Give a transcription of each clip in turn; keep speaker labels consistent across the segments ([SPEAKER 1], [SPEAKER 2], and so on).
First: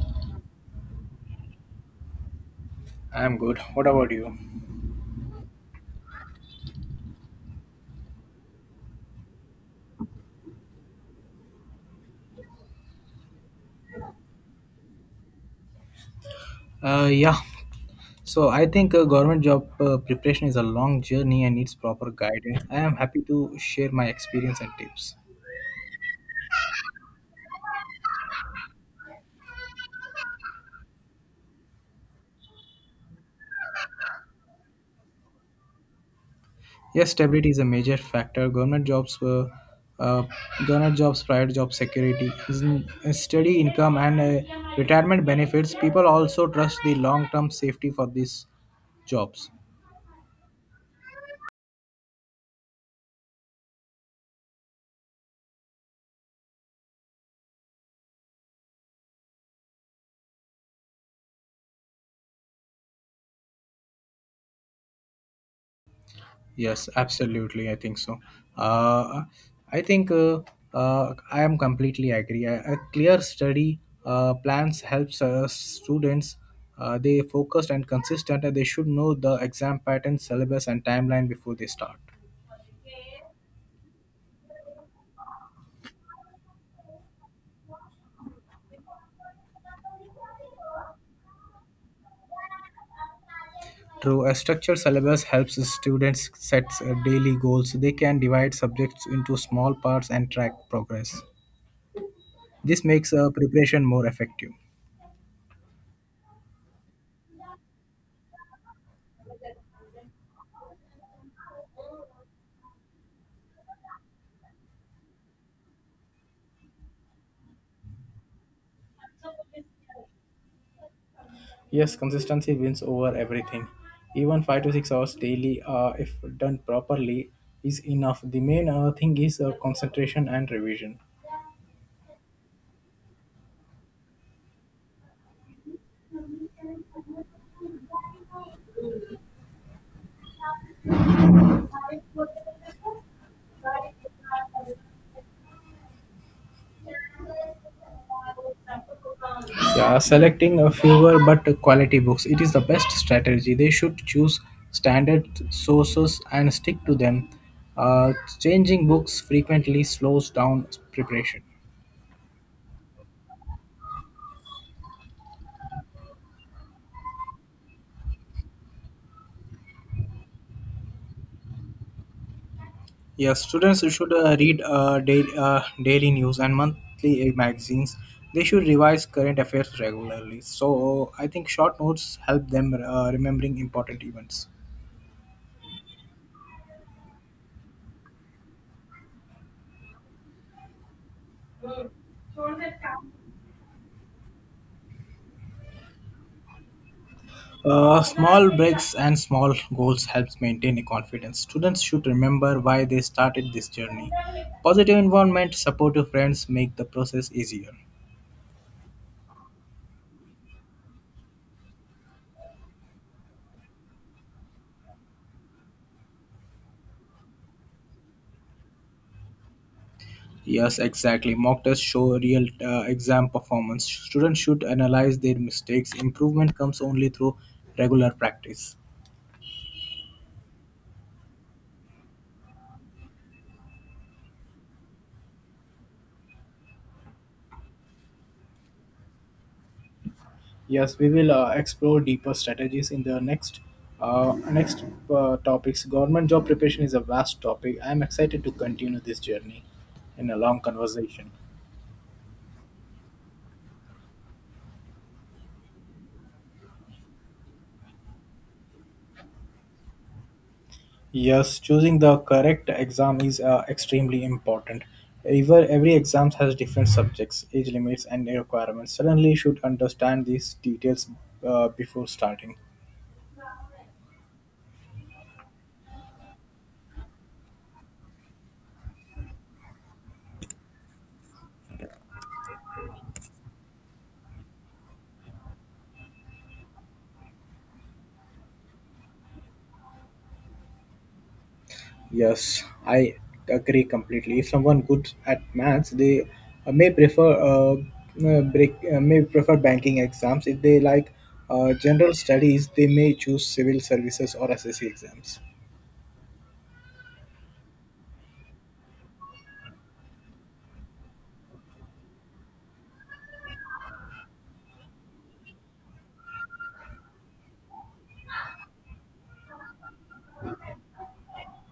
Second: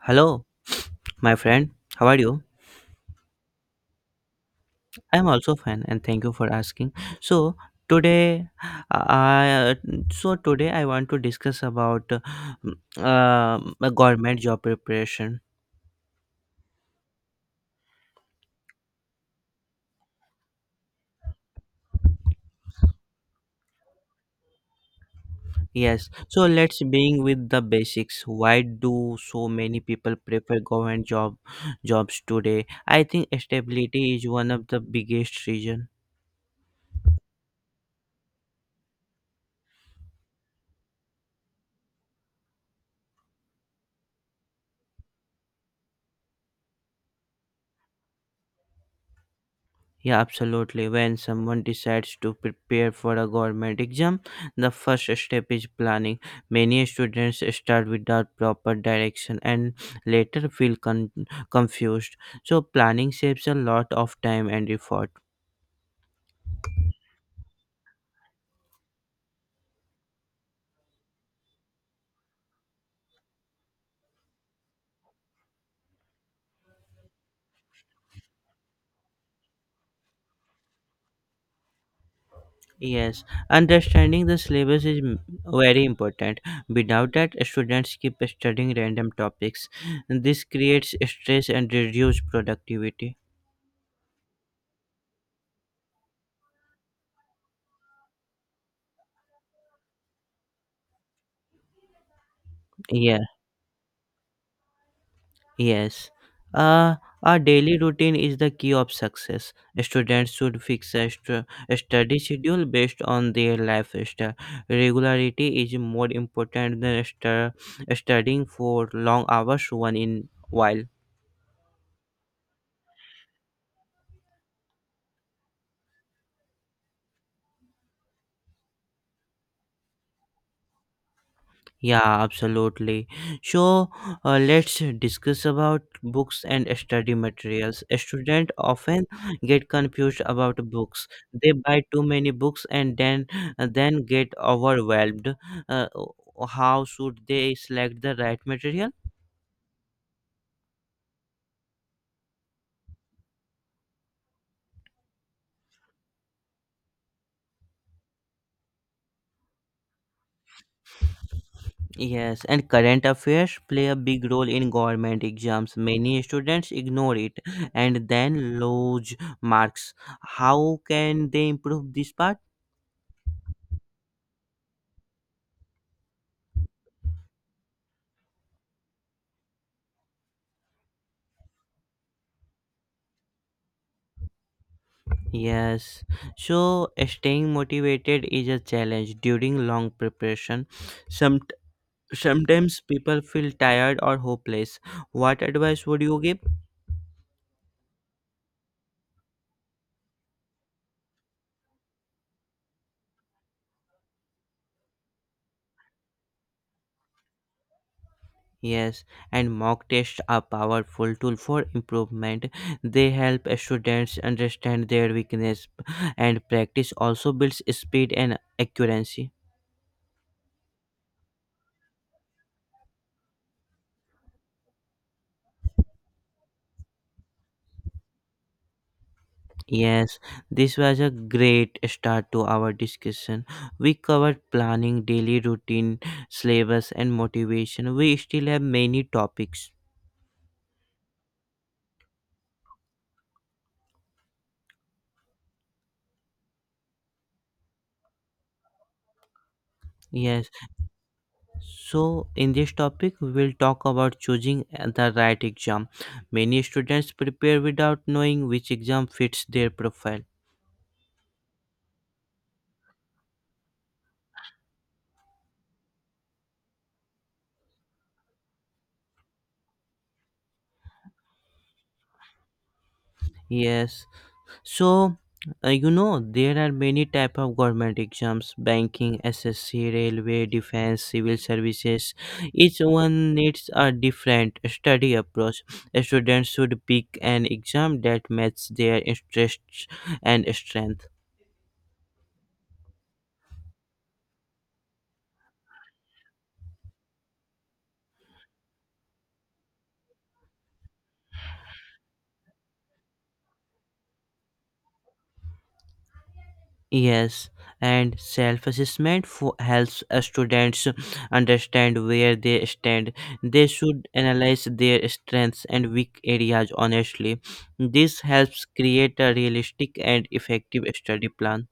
[SPEAKER 1] Hello, my friend. How are you?
[SPEAKER 2] I'm good. What about you?
[SPEAKER 1] I'm also fine, and thank you for asking. So today, I so today I want to discuss about government job preparation.
[SPEAKER 2] Yeah. So I think government job preparation is a long journey and needs proper guidance. I am happy to share my experience and tips.
[SPEAKER 1] Yes. So let's begin with the basics. Why do so many people prefer government jobs today? I think stability is one of the biggest reason.
[SPEAKER 2] Yes, stability is a major factor. Uh, government jobs, private job security, is steady income and retirement benefits. People also trust the long-term safety for these jobs.
[SPEAKER 1] Yeah, absolutely. When someone decides to prepare for a government exam, the first step is planning. Many students start without proper direction and later feel confused. So, planning saves a lot of time and effort.
[SPEAKER 2] Yes, absolutely. I think so. Uh, I think uh, I am completely agree. A clear study plans helps students. They focused and consistent, and they should know the exam pattern, syllabus, and timeline before they start.
[SPEAKER 1] Yes, understanding the syllabus is very important. Without that, students keep studying random topics. This creates stress and reduces productivity.
[SPEAKER 2] True, a structured syllabus helps students set daily goals. They can divide subjects into small parts and track progress. This makes
[SPEAKER 1] Yes.
[SPEAKER 2] preparation more effective.
[SPEAKER 1] Yes. Uh, our daily routine is the key of success. Students should fix a study schedule based on their lifestyle. Regularity is more important than studying for long hours one in while.
[SPEAKER 2] Yes, consistency wins over everything. Even 5 to 6 hours daily, if done properly, is enough. The main thing is concentration and revision.
[SPEAKER 1] Yeah, absolutely. So let's discuss about books and study materials. Students often get confused about books. They buy too many books and then get overwhelmed. Uh, how should they select the right material?
[SPEAKER 2] Yeah, selecting a fewer but quality books. It is the best strategy. They should choose standard sources and stick to them. Uh, changing books frequently slows down preparation.
[SPEAKER 1] Yes, and current affairs play a big role in government exams. Many students ignore it and then lose marks. How can they improve this part?
[SPEAKER 2] Yes, students should read daily news and monthly magazines. They should revise current affairs regularly. So I think short notes help them remembering important events.
[SPEAKER 1] Yes, so staying motivated is a challenge during long preparation. Some sometimes people feel tired or hopeless. What advice would you give?
[SPEAKER 2] Small breaks and small goals helps maintain a confidence. Students should remember why they started this journey. Positive environment, supportive friends make the process easier.
[SPEAKER 1] Yes, and mock tests are powerful tool for improvement. They help students understand their weakness, and practice also builds speed and accuracy.
[SPEAKER 2] Yes, exactly. Mock tests show real exam performance. Students should analyze their mistakes. Improvement comes only through regular practice.
[SPEAKER 1] Yes, this was a great start to our discussion. We covered planning, daily routine, syllabus, and motivation. We still have many topics.
[SPEAKER 2] Yes, we will explore deeper strategies in the next uh, next topics. Government job preparation is a vast topic. I am excited to continue this journey in a
[SPEAKER 1] Yes,
[SPEAKER 2] long conversation.
[SPEAKER 1] so in this topic, we will talk about choosing the right exam. Many students prepare without knowing which exam fits their profile.
[SPEAKER 2] Yes, choosing the correct exam is extremely important. Every exam has different subjects, age limits, and requirements. Suddenly, you should understand these details before starting.
[SPEAKER 1] Yes. So, you know, there are many type of government exams: banking, SSC, railway, defense, civil services. Each one needs a different study approach. Students should pick an exam that matches their interests and strength.
[SPEAKER 2] Yes, I agree completely. If someone good at maths, they uh, may prefer uh, may prefer banking exams. If they like general studies, they may choose civil services or SSC exams.
[SPEAKER 1] Yes, and self assessment helps students understand where they stand. They should analyze their strengths and weak areas honestly. This helps create a realistic and effective study plan.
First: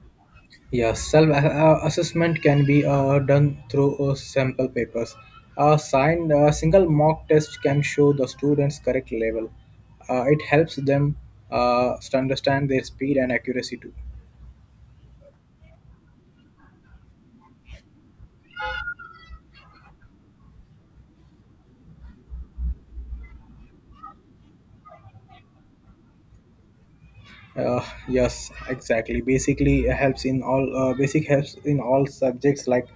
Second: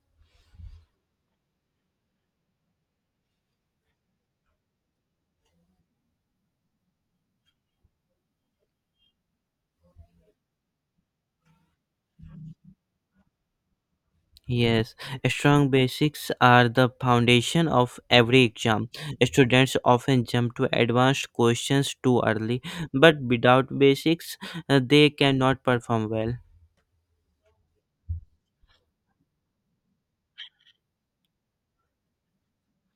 [SPEAKER 2] Yeah, self assessment can be done through sample papers. A single mock test can show the students' correct level. It helps them to understand their speed and accuracy too.
[SPEAKER 1] Yes, strong basics are the foundation of every exam. Students often jump to advanced questions too early, but without basics, they cannot perform well.
[SPEAKER 2] Yes, exactly. Basic helps in all subjects like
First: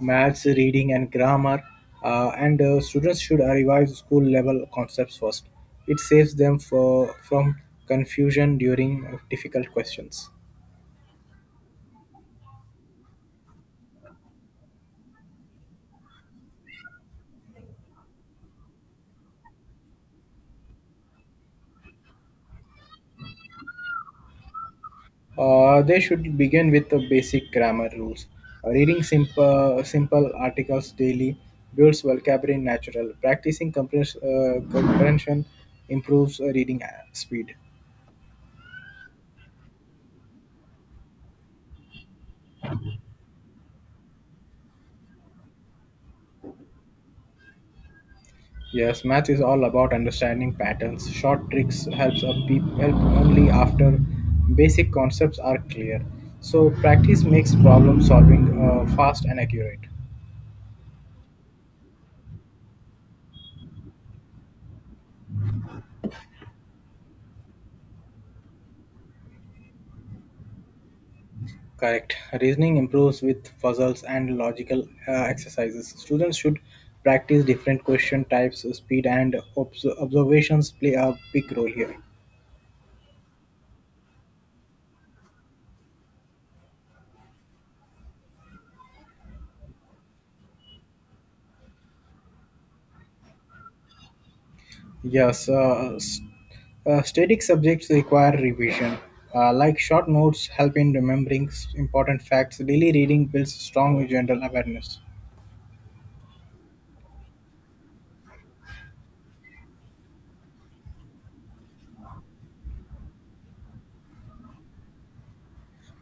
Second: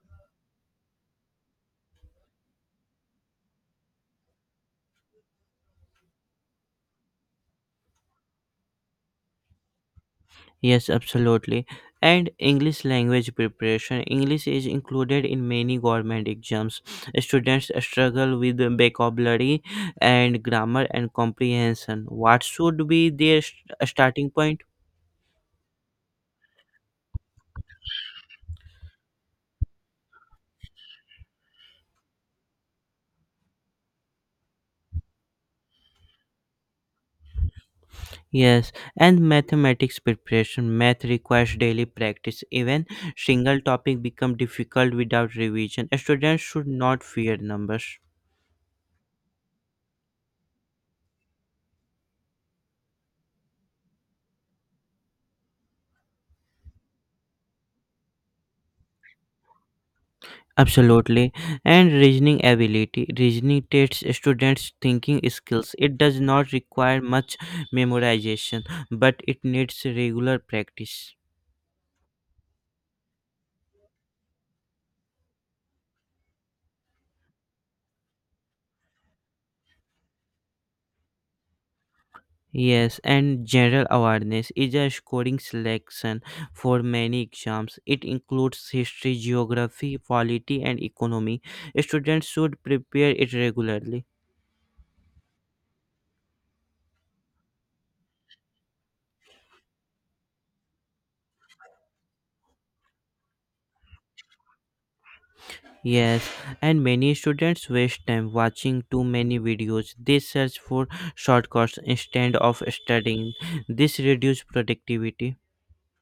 [SPEAKER 2] maths, reading, and grammar. And students should revise school level concepts first. It saves them from confusion during difficult questions.
[SPEAKER 1] Yes, absolutely. And English language preparation. English is included in many government exams. Students struggle with the vocabulary and grammar and comprehension. What should be their starting point?
[SPEAKER 2] They should begin with the basic grammar rules. Reading simple articles daily builds vocabulary natural. Practicing comprehension improves reading speed.
[SPEAKER 1] Yes, and mathematics preparation. Math requires daily practice. Even single topic become difficult without revision. Students should not fear numbers.
[SPEAKER 2] Yes, math is all about understanding patterns. Short tricks helps a peep help only after basic concepts are clear. So practice makes problem solving fast and accurate.
[SPEAKER 1] Absolutely. And reasoning ability. Reasoning tests students' thinking skills. It does not require much memorization, but it needs regular practice.
[SPEAKER 2] Correct. Reasoning improves with puzzles and logical exercises. Students should practice different question types. Speed and observations play a big role here.
[SPEAKER 1] Yes, and general awareness is a scoring selection for many exams. It includes history, geography, polity, and economy. Students should prepare it regularly.
[SPEAKER 2] Yes, static subjects require revision. Like short notes help in remembering important facts, daily reading builds strong general awareness.
[SPEAKER 1] Yes, and many students waste time watching too many videos. They search for shortcuts instead of studying. This reduces productivity.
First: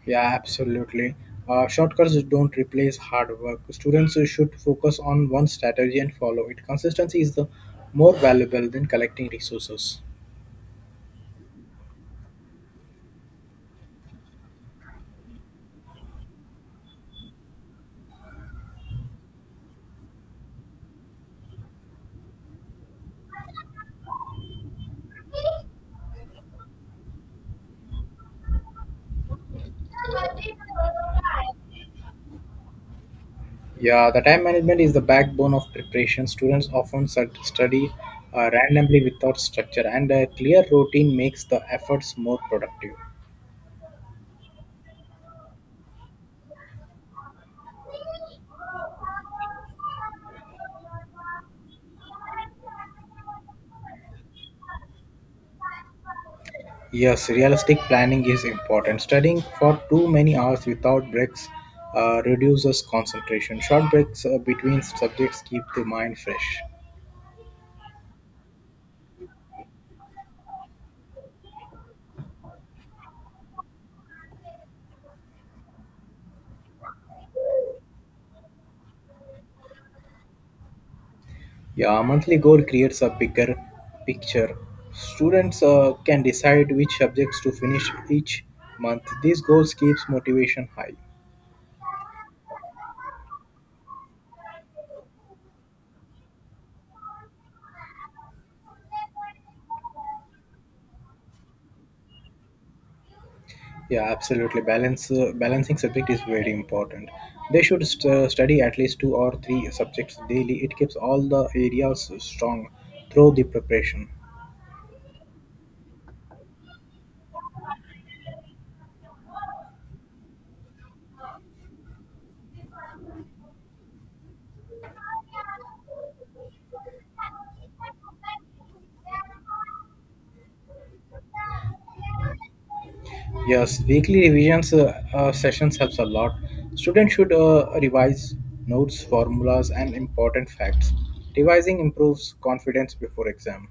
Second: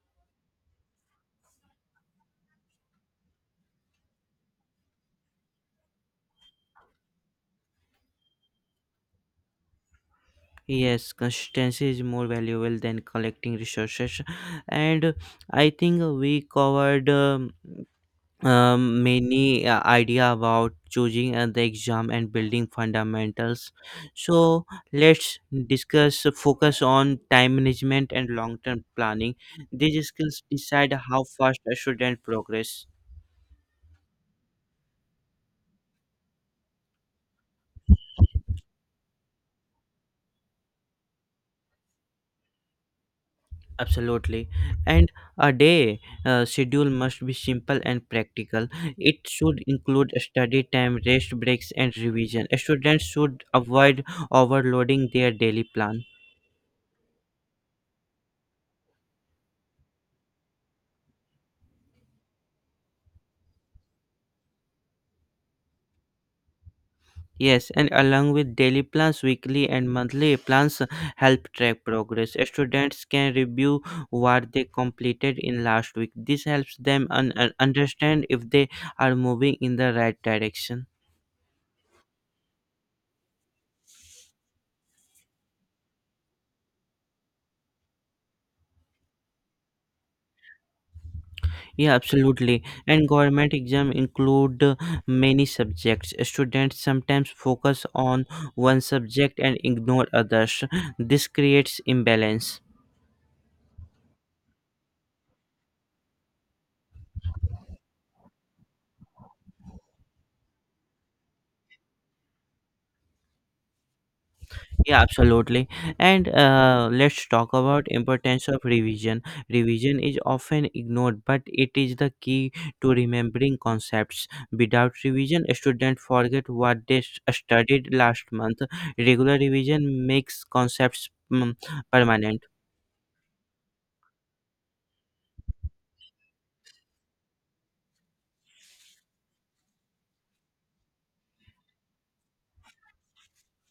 [SPEAKER 2] Yeah, absolutely. Shortcuts don't replace hard work. Students should focus on one strategy and follow it. Consistency is the more valuable than collecting resources.
[SPEAKER 1] Yes, consistency is more valuable than collecting resources. And I think we covered. Many idea about choosing the exam and building fundamentals, so let's discuss focus on time management and long term planning. These skills decide how fast a student progress.
[SPEAKER 2] Yeah, the time management is the backbone of preparation. Students often study randomly without structure, and a clear routine makes the efforts more productive.
[SPEAKER 1] Absolutely. And a day schedule must be simple and practical. It should include study time, rest breaks, and revision. Students should avoid overloading their daily plan.
[SPEAKER 2] Yes, realistic planning is important. Studying for too many hours without breaks reduces concentration. Short breaks between subjects keep the mind fresh.
[SPEAKER 1] Yes, and along with daily plans, weekly and monthly plans help track progress. Students can review what they completed in last week. This helps them understand if they are moving in the right direction.
[SPEAKER 2] Yeah, a monthly goal creates a bigger picture. Students can decide which subjects to finish each month. These goals keeps motivation high.
[SPEAKER 1] Yeah, absolutely. And government exam include many subjects. Students sometimes focus on one subject and ignore others. This creates imbalance.
[SPEAKER 2] Yeah, absolutely. Balance balancing subject is very important. They should study at least two or three subjects daily. It keeps all the areas strong through the preparation.
[SPEAKER 1] Yeah, absolutely. And let's talk about importance of revision. Revision is often ignored, but it is the key to remembering concepts. Without revision, students forget what they studied last month. Regular revision makes concepts permanent.
[SPEAKER 2] Yes, weekly revisions sessions helps a lot. Students should revise notes, formulas, and important facts. Revising improves confidence before exam.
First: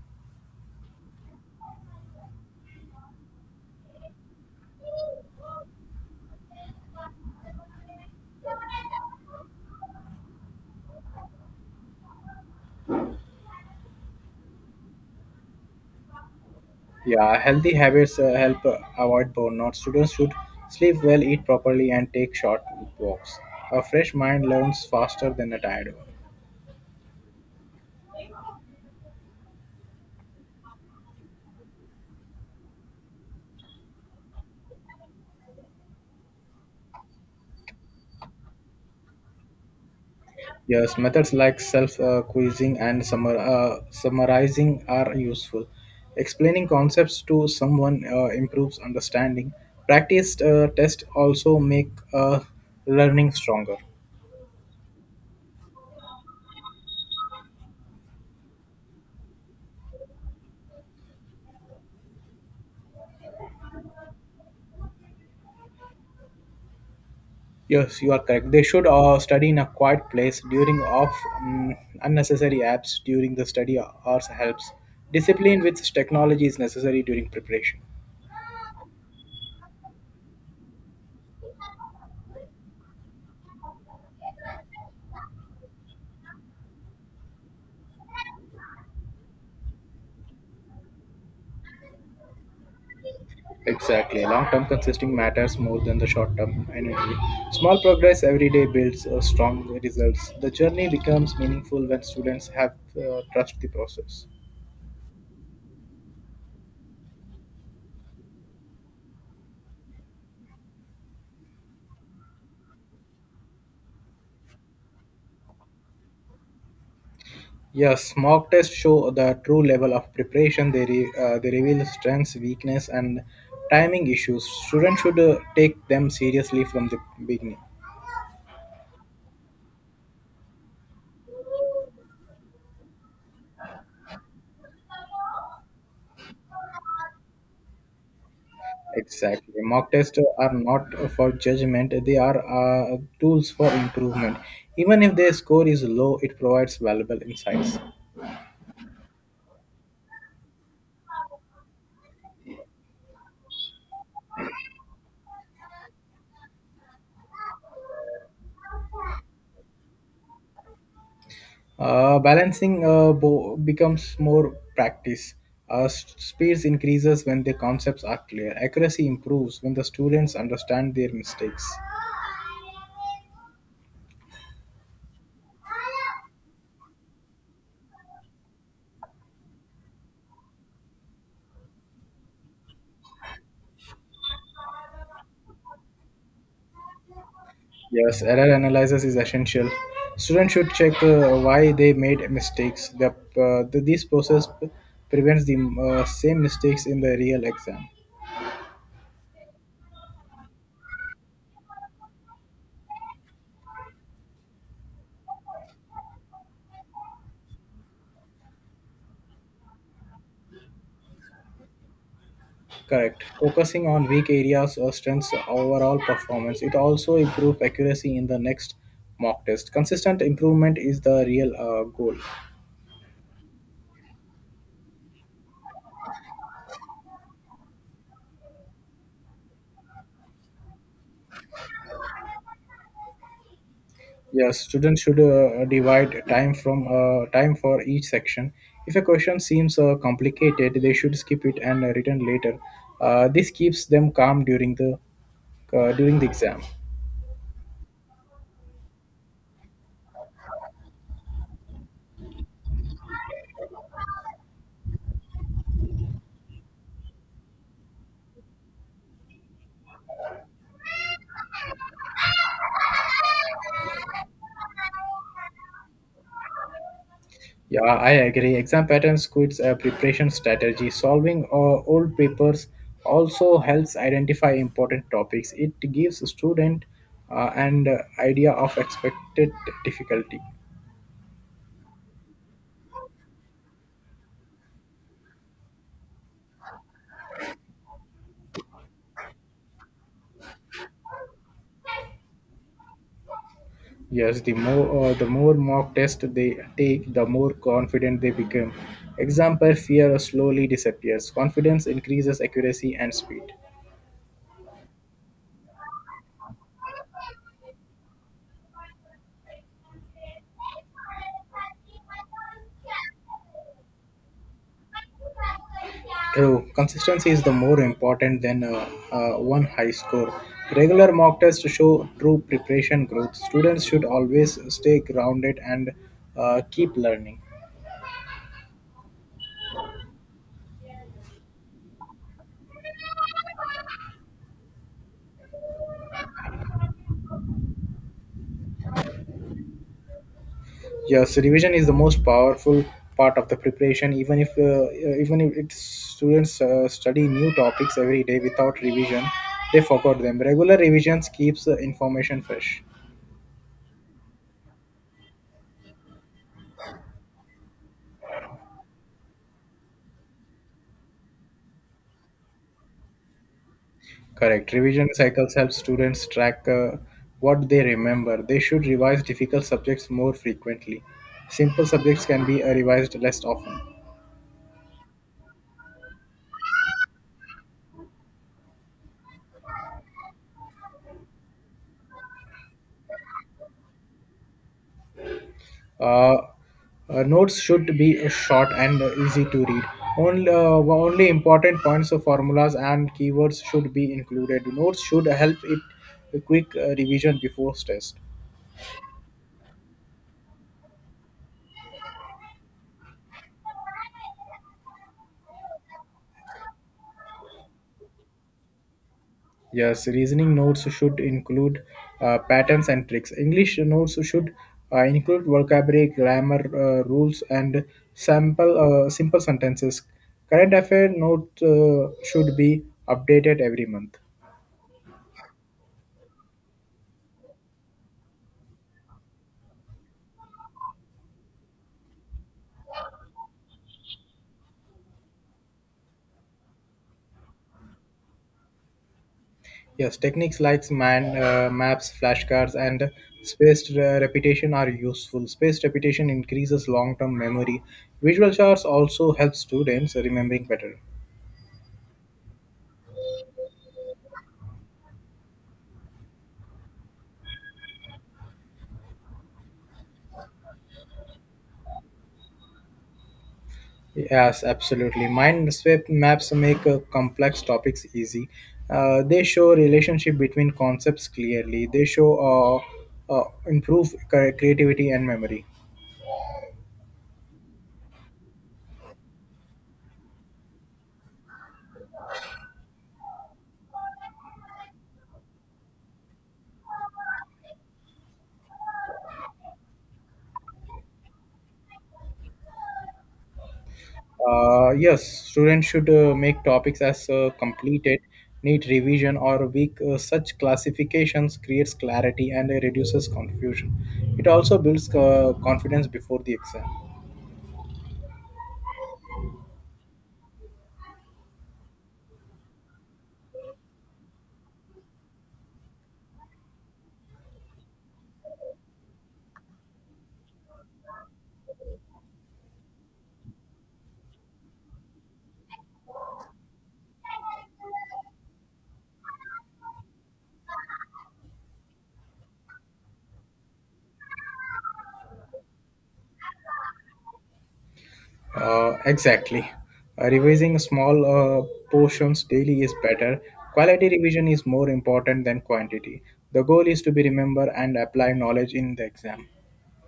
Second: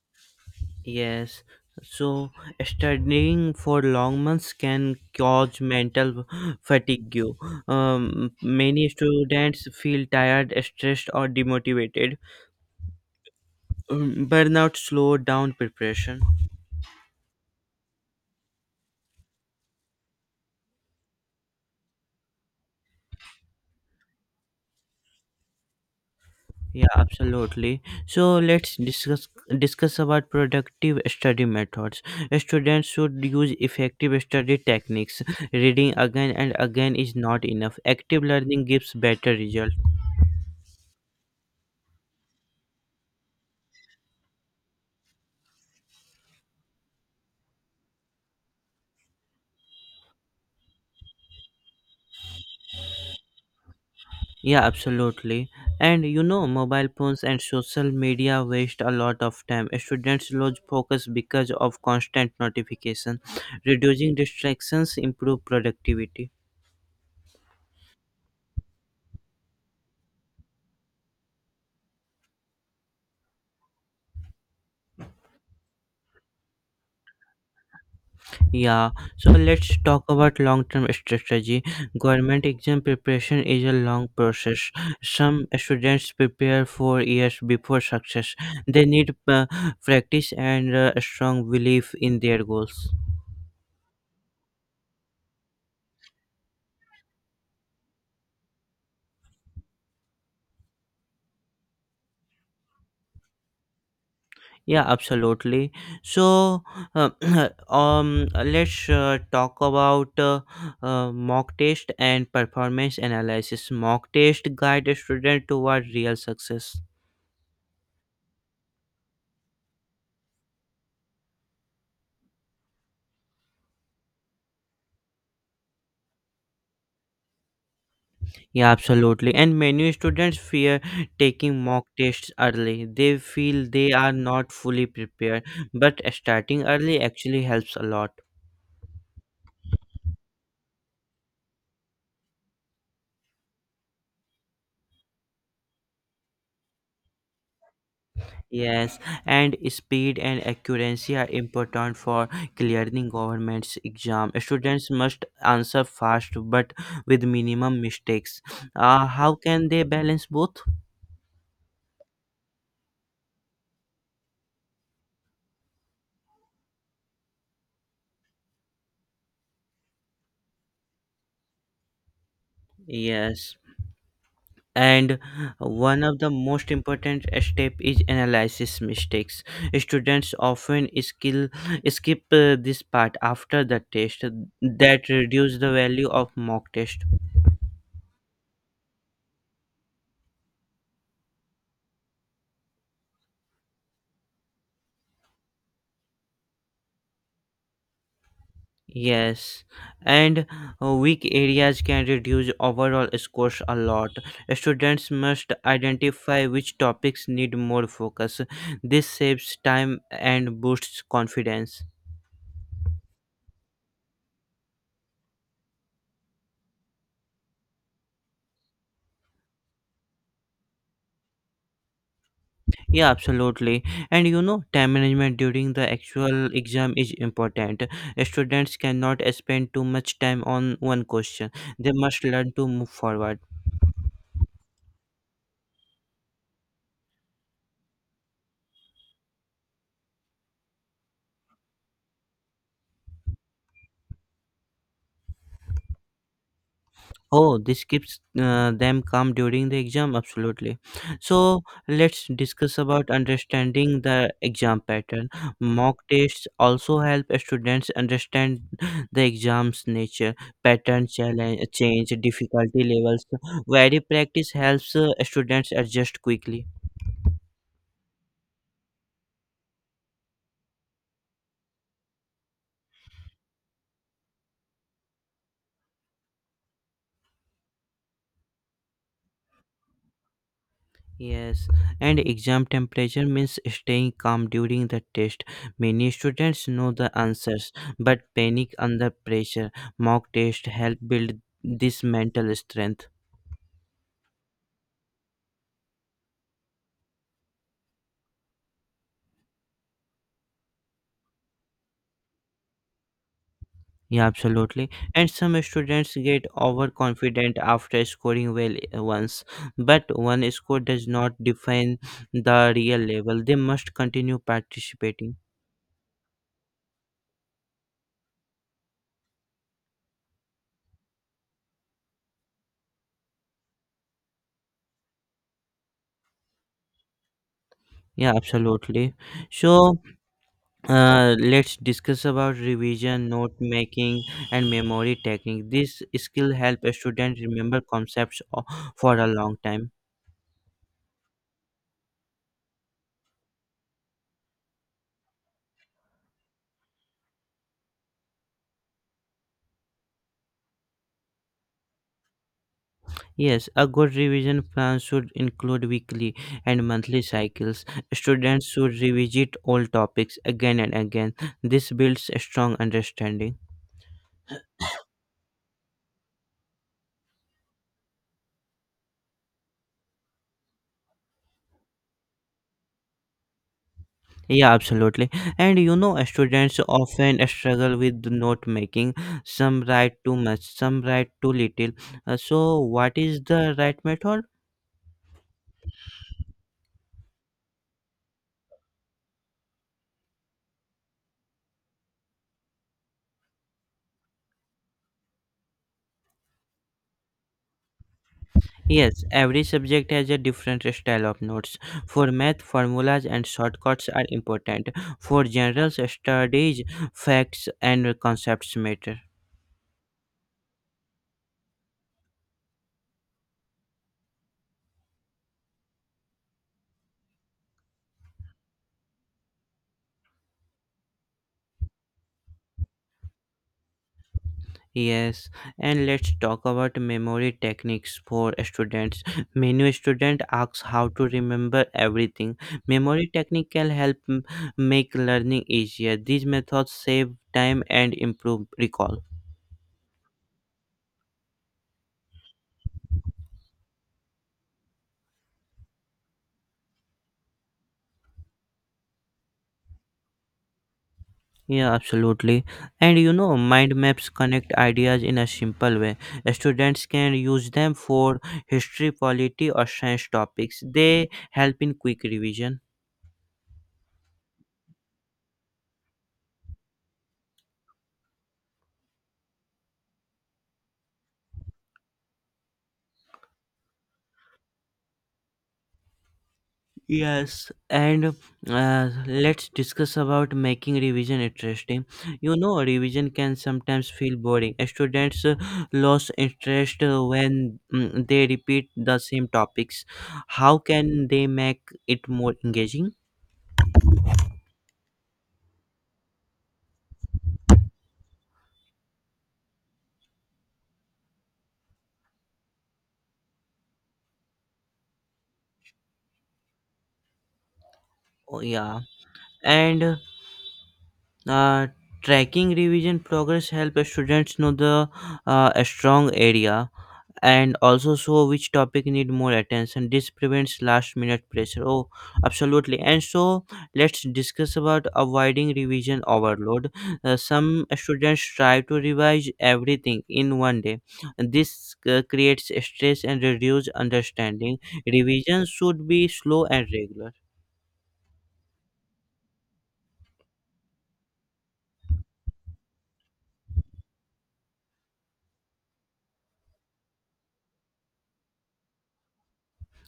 [SPEAKER 1] Yes. So, studying for long months can cause mental fatigue. Many students feel tired, stressed, or demotivated. Burnout slowed down preparation.
[SPEAKER 2] Yeah, healthy habits help avoid burnout. Students should sleep well, eat properly, and take short walks. A fresh mind learns faster than a tired one.
[SPEAKER 1] Yeah, absolutely. So let's discuss about productive study methods. Students should use effective study techniques. Reading again and again is not enough. Active learning gives better result.
[SPEAKER 2] Yes, methods like self quizzing and summarizing are useful. Explaining concepts to someone improves understanding. Practiced tests also make learning stronger.
[SPEAKER 1] Yeah, absolutely. And you know, mobile phones and social media waste a lot of time. Students lose focus because of constant notification. Reducing distractions improve productivity.
[SPEAKER 2] Yes, you are correct. They should study in a quiet place during off unnecessary apps during the study hours helps. Discipline with technology is necessary during preparation.
[SPEAKER 1] Yeah, so let's talk about long-term strategy. Government exam preparation is a long process. Some students prepare for years before success. They need practice and a strong belief in their goals.
[SPEAKER 2] Exactly. Long term consisting matters more than the short term energy. Small progress every day builds strong results. The journey becomes meaningful when students have trust the process.
[SPEAKER 1] Yeah, absolutely. So, uh, let's talk about mock test and performance analysis. Mock test guide a student toward real success.
[SPEAKER 2] Yes, mock tests show the true level of preparation. They reveal strengths, weakness, and timing issues. Students should take them seriously from the beginning.
[SPEAKER 1] Yeah, absolutely. And many students fear taking mock tests early. They feel they are not fully prepared, but starting early actually helps a lot.
[SPEAKER 2] Exactly. Mock tests are not for judgment, they are tools for improvement. Even if their score is low, it provides valuable insights.
[SPEAKER 1] Yes, and speed and accuracy are important for clearing government's exam. Students must answer fast but with minimum mistakes. How can they balance both?
[SPEAKER 2] Balancing becomes more practice. Speeds increases when the concepts are clear. Accuracy improves when the students understand their mistakes.
[SPEAKER 1] Yes. And one of the most important step is analysis mistakes. Students often skip this part after the test. That reduce the value of mock test.
[SPEAKER 2] Yes, error analysis is essential. Students should check why they made mistakes. The this process prevents the same mistakes in the real exam.
[SPEAKER 1] Yes, and weak areas can reduce overall scores a lot. Students must identify which topics need more focus. This saves time and boosts confidence.
[SPEAKER 2] Correct. Focusing on weak areas strengths overall performance. It also improves accuracy in the next mock test. Consistent improvement is the real goal.
[SPEAKER 1] Yeah, absolutely. And you know, time management during the actual exam is important. Students cannot spend too much time on one question. They must learn to move forward.
[SPEAKER 2] Yeah, students should divide time from time for each section. If a question seems complicated, they should skip it and return later. This keeps them calm during the exam.
[SPEAKER 1] Oh, this keeps them calm during the exam. Absolutely. So let's discuss about understanding the exam pattern. Mock tests also help students understand the exam's nature, pattern, challenge, change, difficulty levels. Varied practice helps students adjust quickly.
[SPEAKER 2] Yeah, I agree. Exam patterns, quiz, preparation strategy, solving old papers also helps identify important topics. It gives student an idea of expected difficulty.
[SPEAKER 1] Yes, and exam temperature means staying calm during the test. Many students know the answers but panic under pressure. Mock test help build this mental strength.
[SPEAKER 2] Yes, the more mock test they take, the more confident they become. Example: fear slowly disappears. Confidence increases accuracy and speed.
[SPEAKER 1] Yeah, absolutely. And some students get overconfident after scoring well once, but one score does not define the real level. They must continue participating.
[SPEAKER 2] True, consistency is the more important than one high score. Regular mock tests show true preparation growth. Students should always stay grounded and keep learning.
[SPEAKER 1] Yeah, absolutely. So, let's discuss about revision, note making, and memory technique. This skill help a student remember for a long time.
[SPEAKER 2] Yes, revision is the most powerful part of the preparation. Even if it's students study new topics every day without revision, they forgot them. Regular revisions keeps information fresh.
[SPEAKER 1] Yes, a good revision plan should include weekly and monthly cycles. Students should revisit all topics again and again. This builds a strong understanding.
[SPEAKER 2] Correct. Revision cycles help students track what they remember. They should revise difficult subjects more frequently. Simple subjects can be revised less often.
[SPEAKER 1] Yeah, absolutely. And you know, students often struggle with note making. Some write too much, some write too little. So, what is the right method?
[SPEAKER 2] Uh, notes should be short and easy to read. Only important points of formulas and keywords should be included. Notes should help it a quick revision before test.
[SPEAKER 1] Yes, every subject has a different style of notes. For math, formulas and shortcuts are important. For general studies, facts and concepts matter.
[SPEAKER 2] Yes, reasoning notes should include patterns and tricks. English notes should include vocabulary, grammar rules, and sample simple sentences. Current affair note should be updated every month.
[SPEAKER 1] Yes, and let's talk about memory techniques for students. Many students ask how to remember everything. Memory technique can help make learning easier. These methods save time and improve recall.
[SPEAKER 2] Yes, techniques like man maps, flashcards, and spaced repetition are useful. Spaced repetition increases long-term memory. Visual charts also help students remembering better.
[SPEAKER 1] Yeah, absolutely. And you know, mind maps connect ideas in a simple way. Students can use them for history, polity, or science topics. They help in quick revision.
[SPEAKER 2] Yes, absolutely. Mind sweep maps make complex topics easy. They show relationship between concepts clearly. They show improve creativity and memory.
[SPEAKER 1] Yes, and let's discuss about making revision interesting. You know, revision can sometimes feel boring. Students lose interest when they repeat the same topics. How can they make it more engaging?
[SPEAKER 2] Yes, students should make topics as completed, need revision or weak. Such classifications creates clarity and reduces confusion. It also builds confidence before the exam.
[SPEAKER 1] Oh, yeah, and uh, tracking revision progress help students know the a strong area and also show which topic need more attention. This prevents last minute pressure. Oh, absolutely. And so let's discuss about avoiding revision overload. Some students try to revise everything in one day. This creates stress and reduce understanding. Revision should be slow and regular.
[SPEAKER 2] Exactly. Revising small portions daily is better. Quality revision is more important than quantity. The goal is to be remember and apply knowledge in the exam.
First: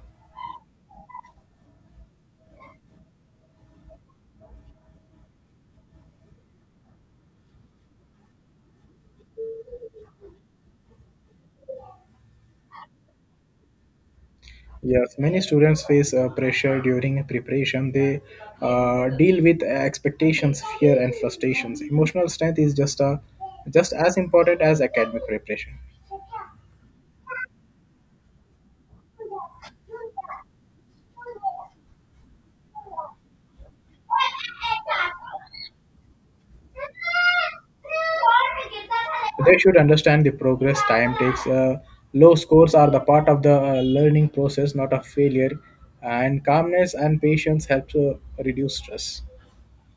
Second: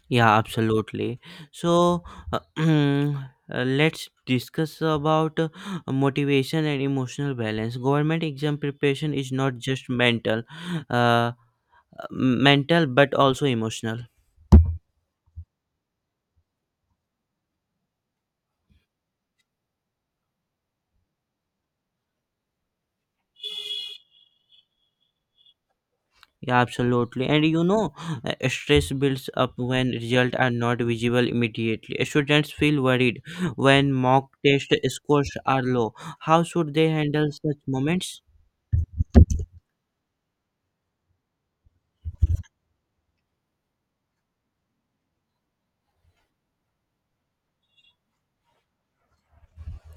[SPEAKER 1] Yeah, absolutely. So, uh, let's discuss about motivation and emotional balance. Government exam preparation is not just uh, mental but also emotional.
[SPEAKER 2] Yes, many students face pressure during preparation. They deal with expectations, fear, and frustrations. Emotional strength is just as important as academic preparation.
[SPEAKER 1] Yeah, absolutely. And you know, stress builds up when results are not visible immediately. Students feel worried when mock test scores are low. How should they handle such moments?
[SPEAKER 2] They should understand the progress time takes. Low scores are the part of the learning process, not a failure. And calmness and patience helps reduce stress.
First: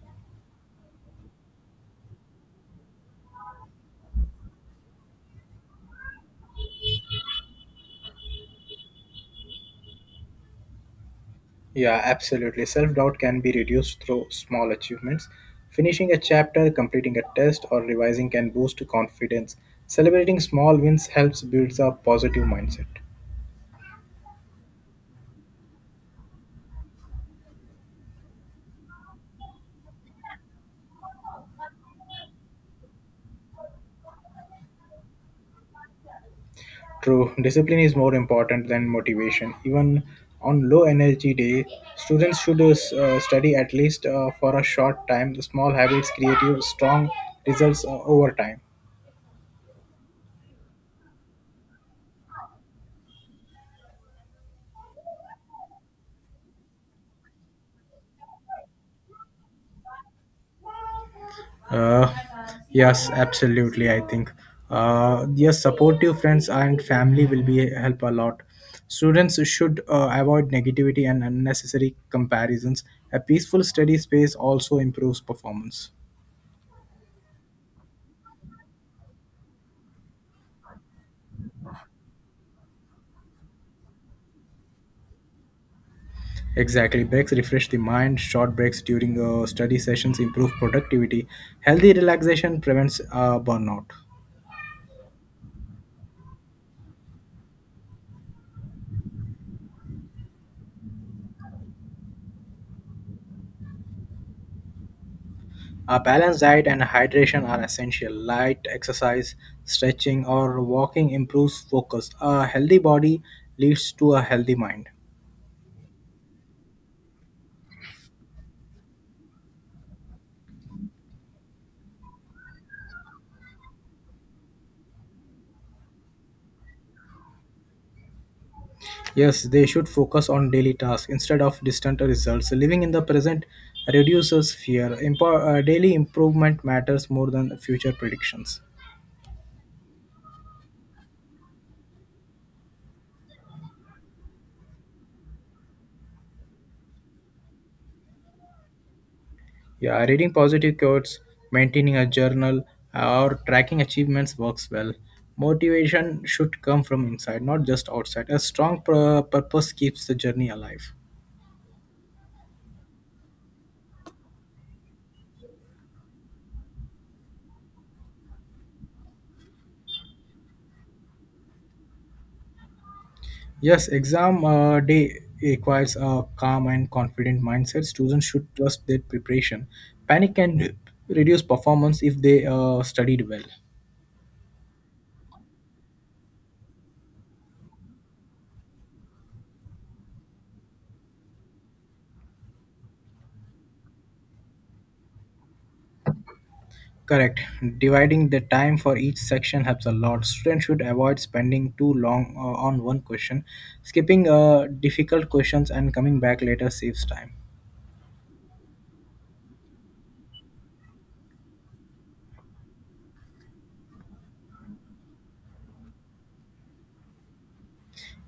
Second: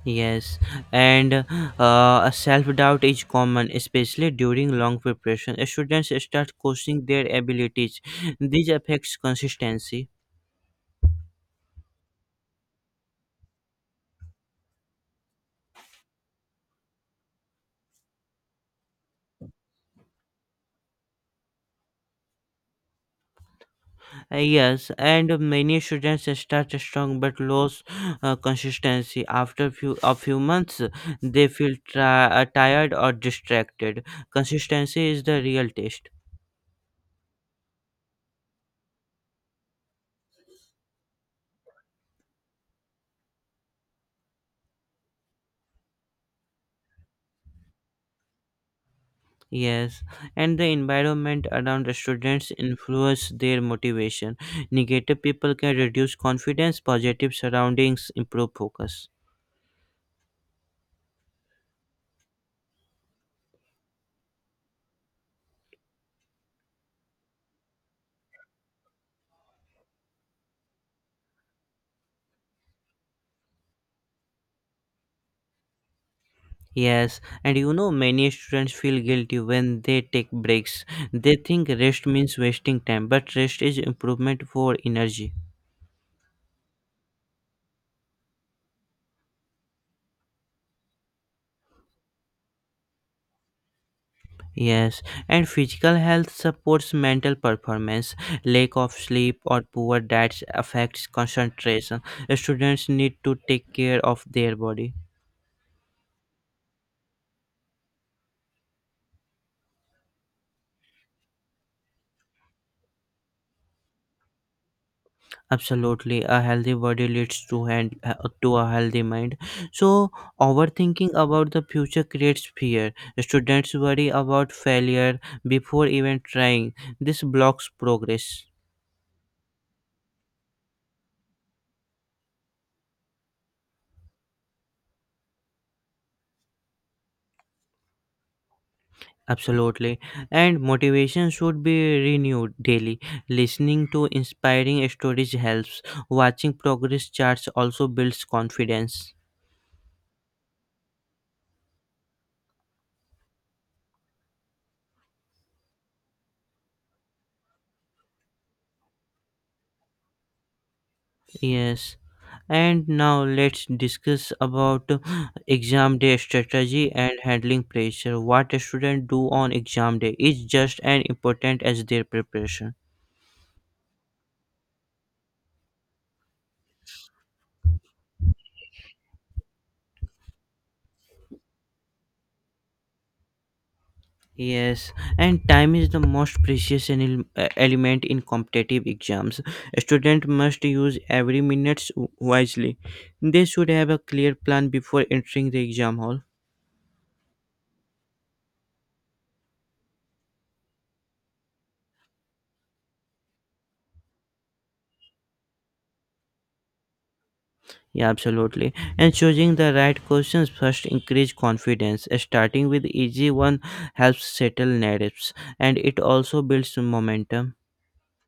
[SPEAKER 1] Yes, and self doubt is common, especially during long preparation. Students start questioning their abilities. This affects consistency.
[SPEAKER 2] Yeah, absolutely. Self doubt can be reduced through small achievements. Finishing a chapter, completing a test, or revising can boost confidence. Celebrating small wins helps build a positive mindset.
[SPEAKER 1] Yes, and many students start strong but lose consistency after few months. They feel tired or distracted. Consistency is the real test.
[SPEAKER 2] True, discipline is more important than motivation. Even on low energy day, students should study at least for a short time. The small habits create you strong results over time.
[SPEAKER 1] Yes, and the environment around the students influence their motivation. Negative people can reduce confidence, positive surroundings improve focus.
[SPEAKER 2] Uh, yes, absolutely. I think yes, supportive friends and family will be help a lot. Students should avoid negativity and unnecessary comparisons. A peaceful study space also improves performance.
[SPEAKER 1] Yes, and you know, many students feel guilty when they take breaks. They think rest means wasting time, but rest is improvement for energy.
[SPEAKER 2] Exactly. Breaks refresh the mind. Short breaks during study sessions improve productivity. Healthy relaxation prevents burnout.
[SPEAKER 1] Yes, and physical health supports mental performance. Lack of sleep or poor diets affects concentration. Students need to take care of their body.
[SPEAKER 2] A balanced diet and hydration are essential. Light exercise, stretching, or walking improves focus. A healthy body leads to a healthy mind.
[SPEAKER 1] Absolutely, a healthy body leads to and to a healthy mind. So, overthinking about the future creates fear. Students worry about failure before even trying. This blocks progress.
[SPEAKER 2] Yes, they should focus on daily tasks instead of distant results. Living in the present reduces fear. Daily improvement matters more than future predictions.
[SPEAKER 1] Absolutely, and motivation should be renewed daily. Listening to inspiring stories helps. Watching progress charts also builds confidence.
[SPEAKER 2] Yeah, reading positive quotes, maintaining a journal, or tracking achievements works well. Motivation should come from inside, not just outside. A strong purpose keeps the journey alive.
[SPEAKER 1] Yes. And now let's discuss about exam day strategy and handling pressure. What a student do on exam day is just as important as their preparation.
[SPEAKER 2] Yes, exam day requires a calm and confident mindset. Students should trust their preparation. Panic can reduce performance if they studied well.
[SPEAKER 1] Yes, and time is the most precious element in competitive exams. A student must use every minute wisely. They should have a clear plan before entering the exam hall.
[SPEAKER 2] Correct. Dividing the time for each section helps a lot. Students should avoid spending too long on one question. Skipping difficult questions and coming back later saves time.
[SPEAKER 1] Yeah, absolutely. And choosing the right questions first increase confidence. Starting with easy one helps settle narratives and it also builds momentum.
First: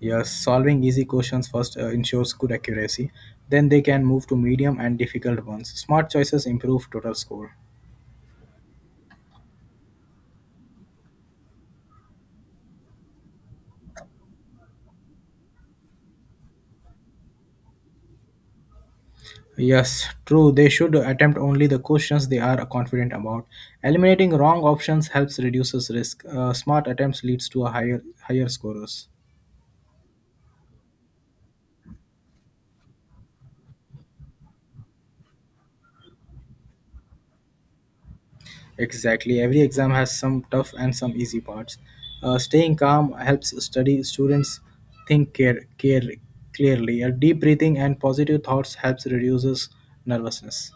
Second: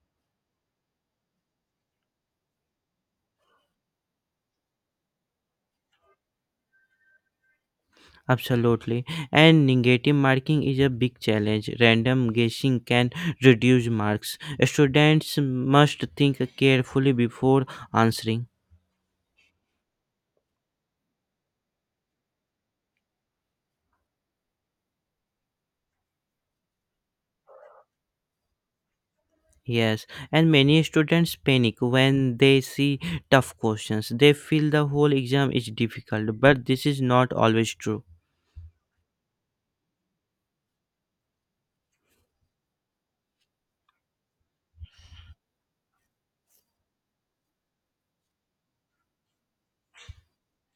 [SPEAKER 2] Yes, solving easy questions first ensures good accuracy. Then they can move to medium and difficult ones. Smart choices improve total score.
[SPEAKER 1] Absolutely. And negative marking is a big challenge. Random guessing can reduce marks. Students must think carefully before answering.
[SPEAKER 2] Yes, true. They should attempt only the questions they are confident about. Eliminating wrong options helps reduces risk. Smart attempts leads to a higher scores.
[SPEAKER 1] Yes, and many students panic when they see tough questions. They feel the whole exam is difficult, but this is not always true.
[SPEAKER 2] Exactly. Every exam has some tough and some easy parts. Staying calm helps study students think care clearly. A deep breathing and positive thoughts helps reduces nervousness.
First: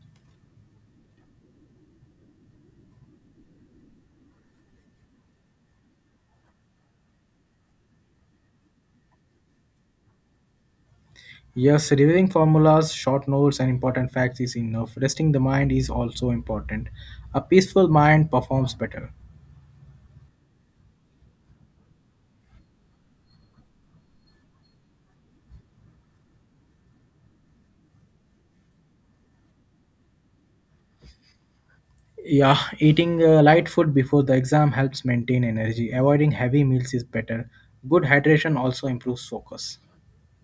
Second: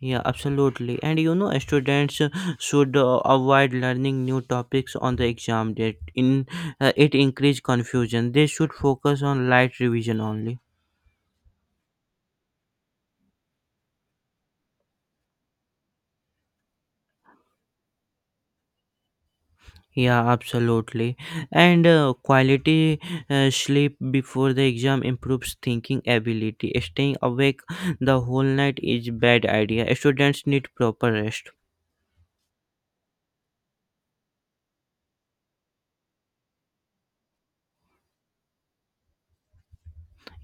[SPEAKER 1] Yeah, absolutely. And you know, students should avoid learning new topics on the exam date. In It increase confusion. They should focus on light revision only.
[SPEAKER 2] Yes, reviewing formulas, short notes, and important facts is enough. Resting the mind is also important. A peaceful mind performs better.
[SPEAKER 1] Yeah, absolutely. And quality sleep before the exam improves thinking ability. Staying awake the whole night is bad idea. Students need proper rest.
[SPEAKER 2] Yeah, eating light food before the exam helps maintain energy. Avoiding heavy meals is better. Good hydration also improves focus.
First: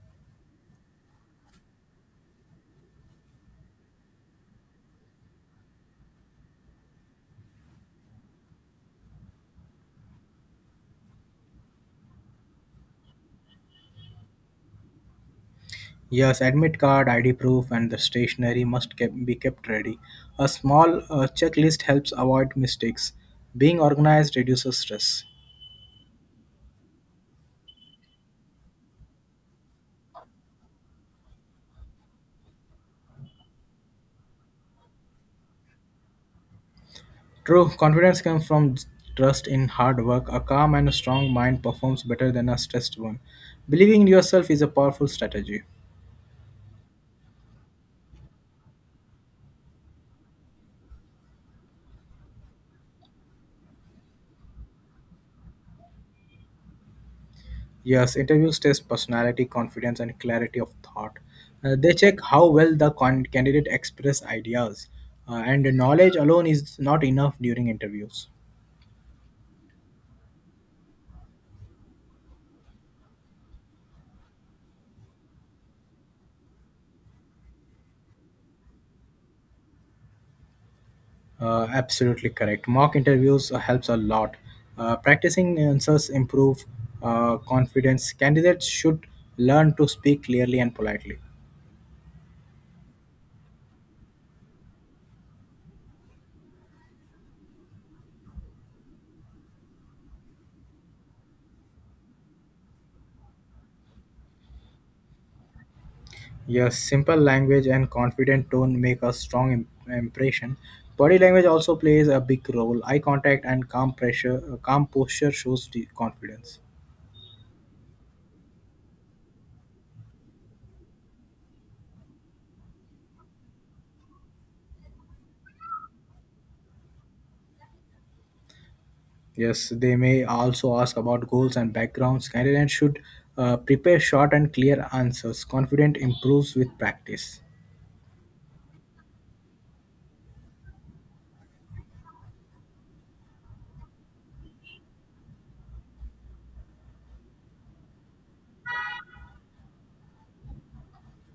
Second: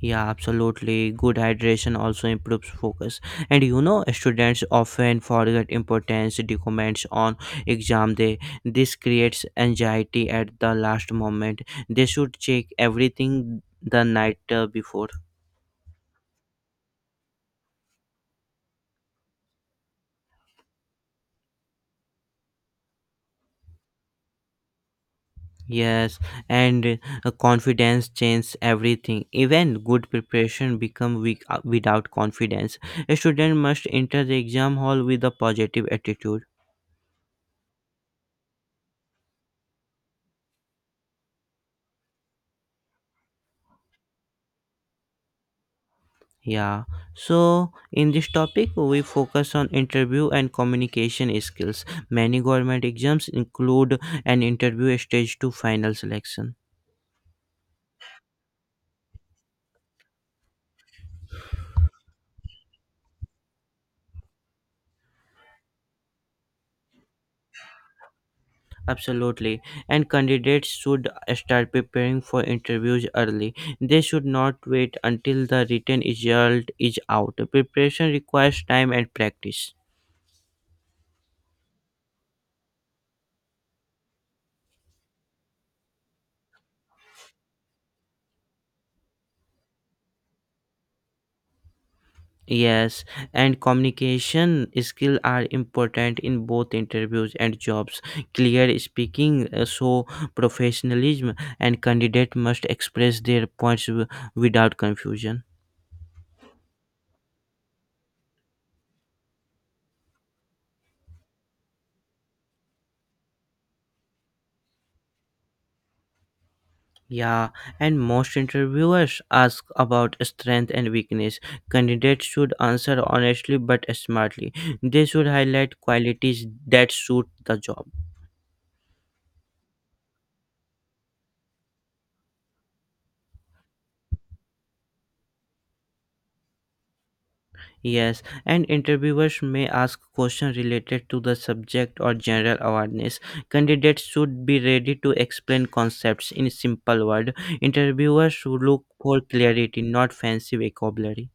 [SPEAKER 1] Yeah, absolutely. Good hydration also improves focus. And you know, students often forget important documents on exam day. This creates anxiety at the last moment. They should check everything the night before.
[SPEAKER 2] Yes, admit card, ID proof, and the stationery must be kept ready. A small checklist helps avoid mistakes. Being organized reduces stress.
[SPEAKER 1] Yes, and confidence changes everything. Even good preparation become weak without confidence. A student must enter the exam hall with a positive attitude.
[SPEAKER 2] True, confidence comes from trust in hard work. A calm and strong mind performs better than a stressed one. Believing in yourself is a powerful strategy.
[SPEAKER 1] Yeah, so in this topic, we focus on interview and communication skills. Many government exams include an interview stage to final selection.
[SPEAKER 2] Yes, interviews test personality, confidence, and clarity of thought. They check how well the candidate express ideas, and knowledge alone is not enough during interviews.
[SPEAKER 1] Absolutely, and candidates should start preparing for interviews early. They should not wait until the written result is out. Preparation requires time and practice.
[SPEAKER 2] Absolutely correct. Mock interviews helps a lot. Practicing answers improve confidence. Candidates should learn to speak clearly and politely.
[SPEAKER 1] Yes, and communication skills are important in both interviews and jobs. Clear speaking, so professionalism, and candidate must express their points without confusion.
[SPEAKER 2] Yes, simple language and confident tone make a strong impression. Body language also plays a big role. Eye contact and calm posture shows the confidence.
[SPEAKER 1] Yeah, and most interviewers ask about strength and weakness. Candidates should answer honestly but smartly. They should highlight qualities that suit the job.
[SPEAKER 2] Yes, they may also ask about goals and backgrounds. Candidates should prepare short and clear answers. Confident improves with practice.
[SPEAKER 1] Yes, and interviewers may ask questions related to the subject or general awareness. Candidates should be ready to explain concepts in simple words. Interviewers should look for clarity, not fancy vocabulary.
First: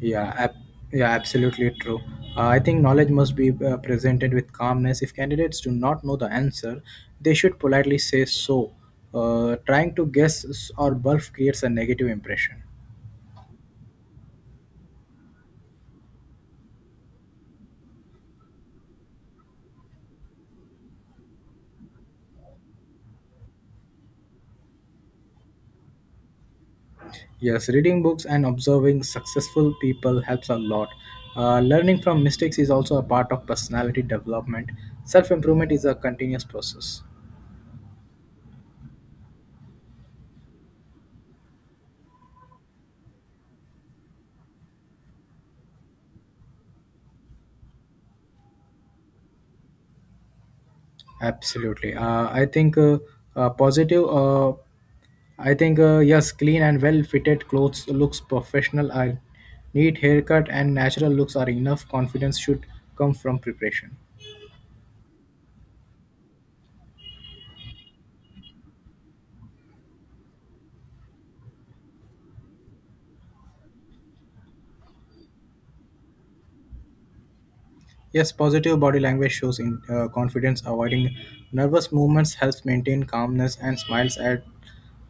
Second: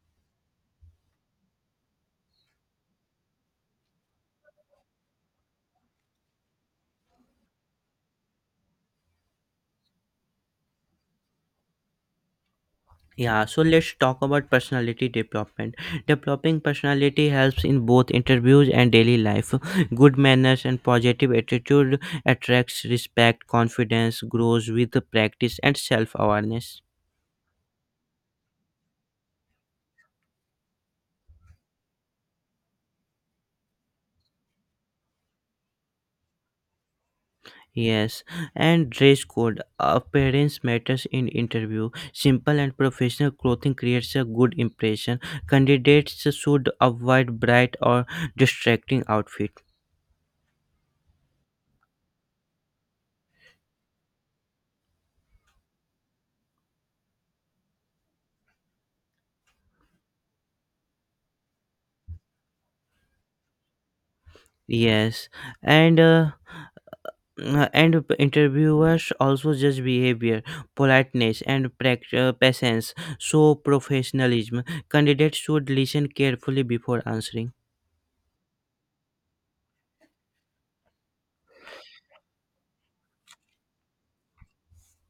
[SPEAKER 2] Yeah, ab- yeah, absolutely true. I think knowledge must be presented with calmness. If candidates do not know the answer, they should politely say so. Trying to guess or bluff creates a negative impression.
[SPEAKER 1] Yeah, so let's talk about personality development. Developing personality helps in both interviews and daily life. Good manners and positive attitude attracts respect, confidence grows with practice and self-awareness.
[SPEAKER 2] Yes, reading books and observing successful people helps a lot. Learning from mistakes is also a part of personality development. Self improvement is a continuous process.
[SPEAKER 1] Yes, and dress code. Appearance matters in interview. Simple and professional clothing creates a good impression. Candidates should avoid bright or distracting outfit.
[SPEAKER 2] Absolutely. I think positive. I think yes, clean and well fitted clothes looks professional. A neat haircut and natural looks are enough. Confidence should come from preparation.
[SPEAKER 1] Yes, and uh, and interviewers also judge behavior, politeness, and patience. So professionalism. Candidates should listen carefully before answering.
[SPEAKER 2] Yes, positive body language shows in confidence. Avoiding nervous movements helps maintain calmness and smiles add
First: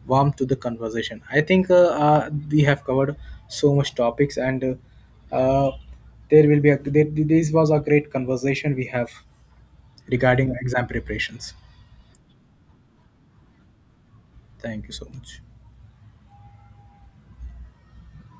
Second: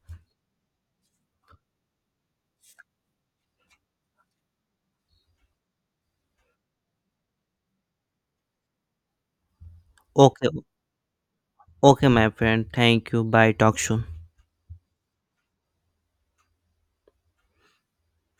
[SPEAKER 2] warmth to the conversation. I think we have covered so much topics and uh, uh, there will be a there, this was a great conversation we have regarding
[SPEAKER 1] Okay,
[SPEAKER 2] exam preparations.
[SPEAKER 1] okay, my friend. Thank you. Bye. Talk soon.
[SPEAKER 2] Thank you so much.